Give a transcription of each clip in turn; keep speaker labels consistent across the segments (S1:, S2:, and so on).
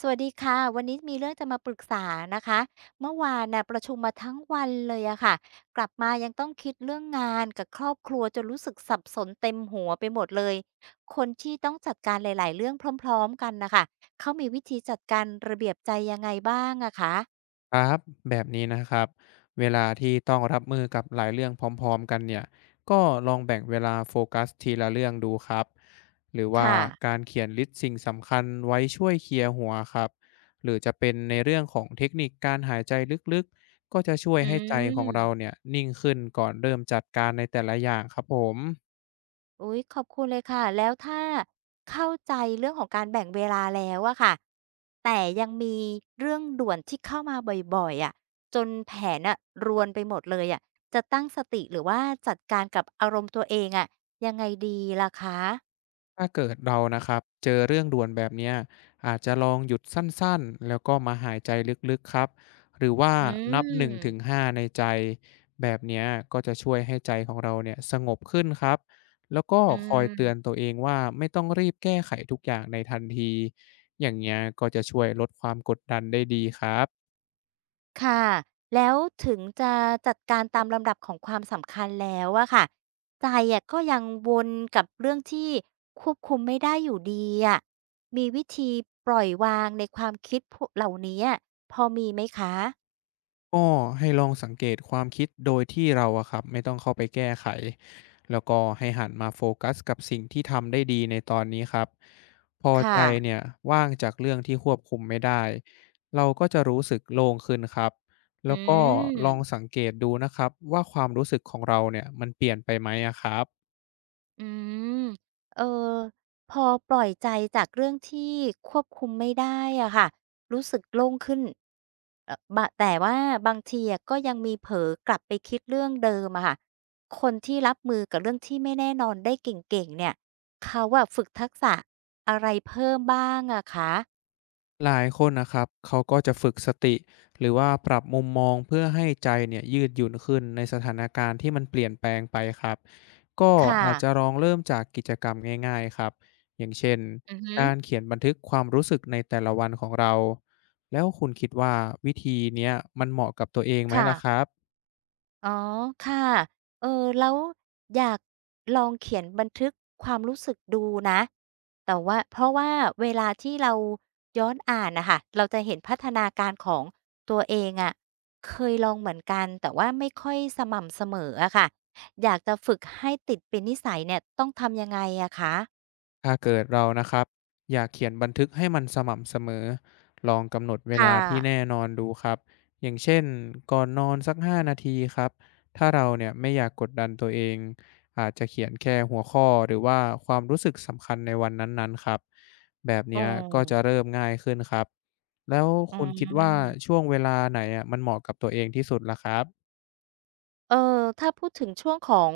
S1: สวัสดีค่ะวันนี้มีเรื่องจะมาปรึกษานะคะเมื่อวานน่ะประชุมมาทั้งวันเลยอะค่ะกลับมายังต้องคิดเรื่องงานกับครอบครัวจนรู้สึกสับสนเต็มหัวไปหมดเลยคนที่ต้องจัดการหลายๆเรื่องพร้อมๆกันนะคะเขามีวิธีจัดการระเบียบใจยังไงบ้างอะคะ
S2: ครับแบบนี้นะครับเวลาที่ต้องรับมือกับหลายเรื่องพร้อมๆกันเนี่ยก็ลองแบ่งเวลาโฟกัสทีละเรื่องดูครับหรือว่า
S1: ค่ะ
S2: การเขียนลิสต์สิ่งสำคัญไว้ช่วยเคลียร์หัวครับหรือจะเป็นในเรื่องของเทคนิคการหายใจลึกๆก็จะช่วย
S1: อื
S2: ให้ใจของเรา
S1: ม
S2: เนี่ยนิ่งขึ้นก่อนเริ่มจัดการในแต่ละอย่างครับผม
S1: อุ๊ยขอบคุณเลยค่ะแล้วถ้าเข้าใจเรื่องของการแบ่งเวลาแล้วอะค่ะแต่ยังมีเรื่องด่วนที่เข้ามาบ่อยๆอะจนแผนน่ะรวนไปหมดเลยอะจะตั้งสติหรือว่าจัดการกับอารมณ์ตัวเองอะยังไงดีล่ะคะ
S2: ถ้าเกิดเรานะครับเจอเรื่องด่วนแบบเนี้ยอาจจะลองหยุดสั้นๆแล้วก็มาหายใจลึกๆครับหรือว่า
S1: อื
S2: นับหนึ่งถึง
S1: ม
S2: ห้าในใจแบบเนี้ยก็จะช่วยให้ใจของเราเนี่ยสงบขึ้นครับแล้วก็
S1: อื
S2: คอยเตือน
S1: ม
S2: ตัวเองว่าไม่ต้องรีบแก้ไขทุกอย่างในทันทีอย่างเงี้ยก็จะช่วยลดความกดดันได้ดีครับ
S1: ค่ะแล้วถึงจะจัดการตามลำดับของความสำคัญแล้วอะค่ะ ใจอะก็ยังวนกับเรื่องที่ควบคุมไม่ได้อยู่ดีอะมีวิธีปล่อยวางในความคิดพวกเหล่านี้อะพอมีไหมคะ
S2: ก็ให้ลองสังเกตความคิดโดยที่เราอะครับไม่ต้องเข้าไปแก้ไขแล้วก็ให้หันมาโฟกัสกับสิ่งที่ทำได้ดีในตอนนี้ครับพอใจ
S1: ค่ะ
S2: เนี่ยว่างจากเรื่องที่ควบคุมไม่ได้เราก็จะรู้สึกโล่งขึ้นครับ
S1: อื
S2: แล้วก็ลอง
S1: ม
S2: สังเกตดูนะครับว่าความรู้สึกของเราเนี่ยมันเปลี่ยนไปไหมอะครับ
S1: อืม เออ พอปล่อยใจจากเรื่องที่ควบคุมไม่ได้อะค่ะ รู้สึกโล่งขึ้นบะแต่ว่าบางทีอะก็ยังมีเผลอกลับไปคิดเรื่องเดิมอะค่ะ คนที่รับมือกับเรื่องที่ไม่แน่นอนได้เก่งๆเนี่ยเขาอะฝึกทักษะอะไรเพิ่มบ้างอะคะ
S2: หลายคนนะครับเขาก็จะฝึกสติหรือว่าปรับมุมมองเพื่อให้ใจเนี่ยยืดหยุ่นขึ้นในสถานการณ์ที่มันเปลี่ยนแปลงไปครับก็
S1: ค
S2: อาจจะ
S1: ่ะ
S2: ลองเริ่มจากกิจกรรมง่ายๆครับอย่างเช่น
S1: อือฮึ
S2: การเขียนบันทึกความรู้สึกในแต่ละวันของเราแล้วคุณคิดว่าวิธีเนี้ยมันเหมาะกับตัวเองไหมล่ะค
S1: ค่ะ
S2: รับ
S1: อ๋อค่ะเออแล้วอยากลองเขียนบันทึกความรู้สึกดูนะแต่ว่าเพราะว่าเวลาที่เราย้อนอ่านน่ะค่ะเราจะเห็นพัฒนาการของตัวเองอะเคยลองเหมือนกันแต่ว่าไม่ค่อยสม่ำเสมออะค่ะอยากจะฝึกให้ติดเป็นนิสัยเนี่ยต้องทำยังไงอะคะ
S2: ถ้าเกิดเรานะครับอยากเขียนบันทึกให้มันสม่ำเสมอลองกำหนดเว
S1: ค่ะ
S2: ลาที่แน่นอนดูครับอย่างเช่นก่อนนอนสัก5นาทีครับถ้าเราเนี่ยไม่อยากกดดันตัวเองอาจจะเขียนแค่หัวข้อหรือว่าความรู้สึกสำคัญในวันนั้นๆครับแบบ
S1: อือ
S2: เนี้ยก็จะเริ่มง่ายขึ้นครับแล้ว
S1: อื
S2: คุณคิดว่า
S1: ม
S2: ช่วงเวลาไหนอะมันเหมาะกับตัวเองที่สุดล่ะครับ
S1: เออถ้าพูดถึงช่วงของ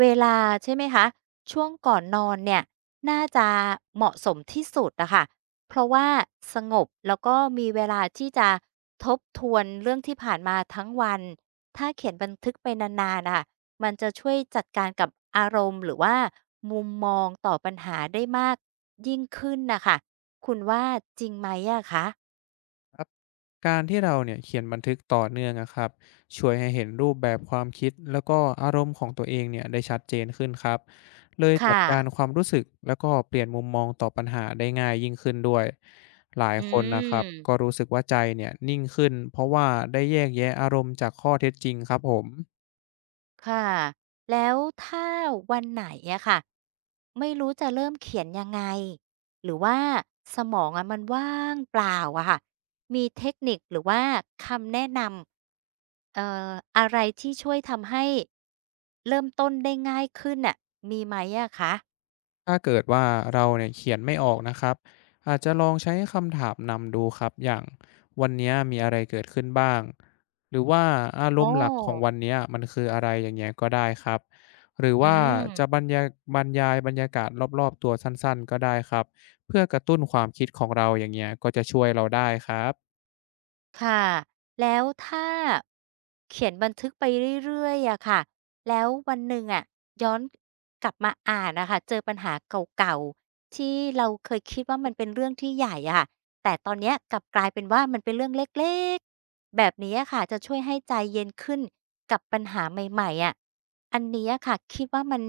S1: เวลาใช่ไหมคะช่วงก่อนนอนเนี่ยน่าจะเหมาะสมที่สุดอะค่ะเพราะว่าสงบแล้วก็มีเวลาที่จะทบทวนเรื่องที่ผ่านมาทั้งวันถ้าเขียนบันทึกไปนานๆนะค่ะมันจะช่วยจัดการกับอารมณ์หรือว่ามุมมองต่อปัญหาได้มากยิ่งขึ้นนะคะคุณว่าจริงไหมอะคะ
S2: การที่เราเนี่ยเขียนบันทึกต่อเนื่องนะครับช่วยให้เห็นรูปแบบความคิดแล้วก็อารมณ์ของตัวเองเนี่ยได้ชัดเจนขึ้นครับเลยจัด
S1: ค่ะ
S2: การความรู้สึกแล้วก็เปลี่ยนมุมมองต่อปัญหาได้ง่ายยิ่งขึ้นด้วยหลาย
S1: อื
S2: คนนะครับก็
S1: ม
S2: รู้สึกว่าใจเนี่ยนิ่งขึ้นเพราะว่าได้แยกแยะอารมณ์จากข้อเท็จจริงครับผม
S1: ค่ะแล้วถ้าวันไหนอะค่ะไม่รู้จะเริ่มเขียนยังไงหรือว่าสมองอะมันว่างเปล่าอะค่ะมีเทคนิคหรือว่าคำแนะนำอะไรที่ช่วยทำให้เริ่มต้นได้ง่ายขึ้นอะมีไหมอะคะ
S2: ถ้าเกิดว่าเราเนี่ยเขียนไม่ออกนะครับอาจจะลองใช้คำถามนำดูครับอย่างวันเนี้ยมีอะไรเกิดขึ้นบ้างหรือว่าอารม
S1: โอ้
S2: ณ์หลักของวันเนี้ยมันคืออะไรอย่างเงี้ยก็ได้ครับหรือ
S1: อื
S2: ว่า
S1: ม
S2: จะบรรยายบรรยากาศรอบๆตัวสั้นๆก็ได้ครับเพื่อกระตุ้นความคิดของเราอย่างเงี้ยก็จะช่วยเราได้ครับ
S1: ค่ะแล้วถ้าเขียนบันทึกไปเรื่อยๆอะค่ะแล้ววันหนึ่งอะย้อนกลับมาอ่านนะคะเจอปัญหาเก่าๆที่เราเคยคิดว่ามันเป็นเรื่องที่ใหญ่อะค่ะแต่ตอนเนี้ยกลับกลายเป็นว่ามันเป็นเรื่องเล็กๆแบบนี้อะค่ะจะช่วยให้ใจเย็นขึ้นกับปัญหาใหม่ๆอะอันนี้อะค่ะคิดว่ามัน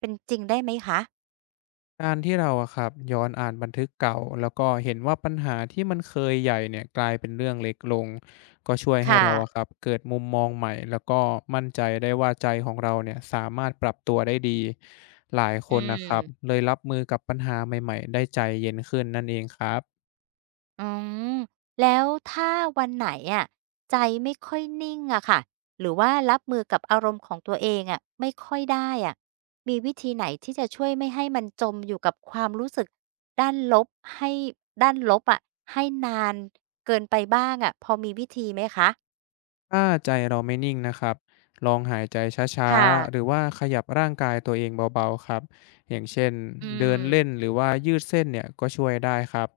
S1: เป็นจริงได้ไหมคะ
S2: การที่เราอะครับย้อนอ่านบันทึกเก่าแล้วก็เห็นว่าปัญหาที่มันเคยใหญ่เนี่ยกลายเป็นเรื่องเล็กลงก็ช่วยให้
S1: ค่ะ
S2: เราอะครับเกิดมุมมองใหม่แล้วก็มั่นใจได้ว่าใจของเราเนี่ยสามารถปรับตัวได้ดีหลายค
S1: อื
S2: นนะครับ
S1: ม
S2: เลยรับมือกับปัญหาใหม่ๆได้ใจเย็นขึ้นนั่นเองครับ
S1: อืมแล้วถ้าวันไหนอะใจไม่ค่อยนิ่งอะค่ะหรือว่ารับมือกับอารมณ์ของตัวเองอะไม่ค่อยได้อะมีวิธีไหนที่จะช่วยไม่ให้มันจมอยู่กับความรู้สึกด้านลบให้ด้านลบอะให้นานเกินไปบ้างอะพอมีวิธีไหมคะ
S2: ถ้าใจเราไม่นิ่งนะครับลองหายใจช้า
S1: ค่ะ
S2: ๆหรือว่าขยับร่างกายตัวเองเบาๆครับอย่างเช่น
S1: อื
S2: เดิน
S1: ม
S2: เล่นหรือว่ายืดเส้นเนี่ยก็ช่วยได้ครับ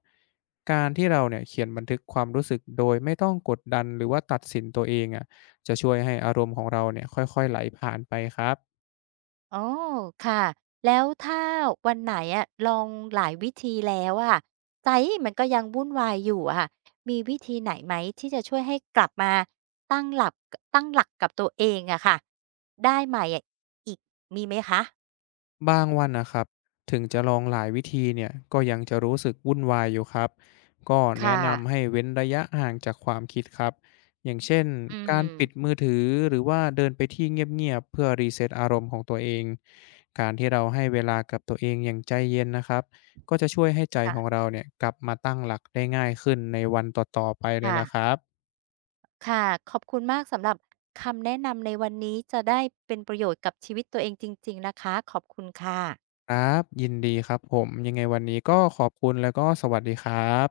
S2: การที่เราเนี่ยเขียนบันทึกความรู้สึกโดยไม่ต้องกดดันหรือว่าตัดสินตัวเองอ่ะจะช่วยให้อารมณ์ของเราเนี่ยค่อยๆไหลผ่านไปครับ
S1: อ๋อค่ะ แล้วถ้าวันไหนอะลองหลายวิธีแล้วอะใจมันก็ยังวุ่นวายอยู่อะค่ะมีวิธีไหนไหมที่จะช่วยให้กลับมาตั้งหลักตั้งหลักกับตัวเองอะค่ะได้ใหม่อะอีกมีไหมคะ
S2: บางวันนะครับถึงจะลองหลายวิธีเนี่ยก็ยังจะรู้สึกวุ่นวายอยู่ครับก็แนะ
S1: ค่ะ
S2: นำให้เว้นระยะห่างจากความคิดครับอย่างเช่น
S1: อื
S2: กา
S1: ม
S2: รปิดมือถือหรือว่าเดินไปที่เงียบๆเพื่อรีเซ็ตอารมณ์ของตัวเองการที่เราให้เวลากับตัวเองอย่างใจเย็นนะครับก็จะช่วยให้ใจของ
S1: ค่ะ
S2: เราเนี่ยกลับมาตั้งหลักได้ง่ายขึ้นในวันต่อๆไปเลยละค
S1: ค่ะ
S2: รับ
S1: ค่ะขอบคุณมากสำหรับคำแนะนำในวันนี้จะได้เป็นประโยชน์กับชีวิตตัวเองจริงๆนะคะขอบคุณค่ะ
S2: ครับยินดีครับผมยังไงวันนี้ก็ขอบคุณแล้วก็สวัสดีครับ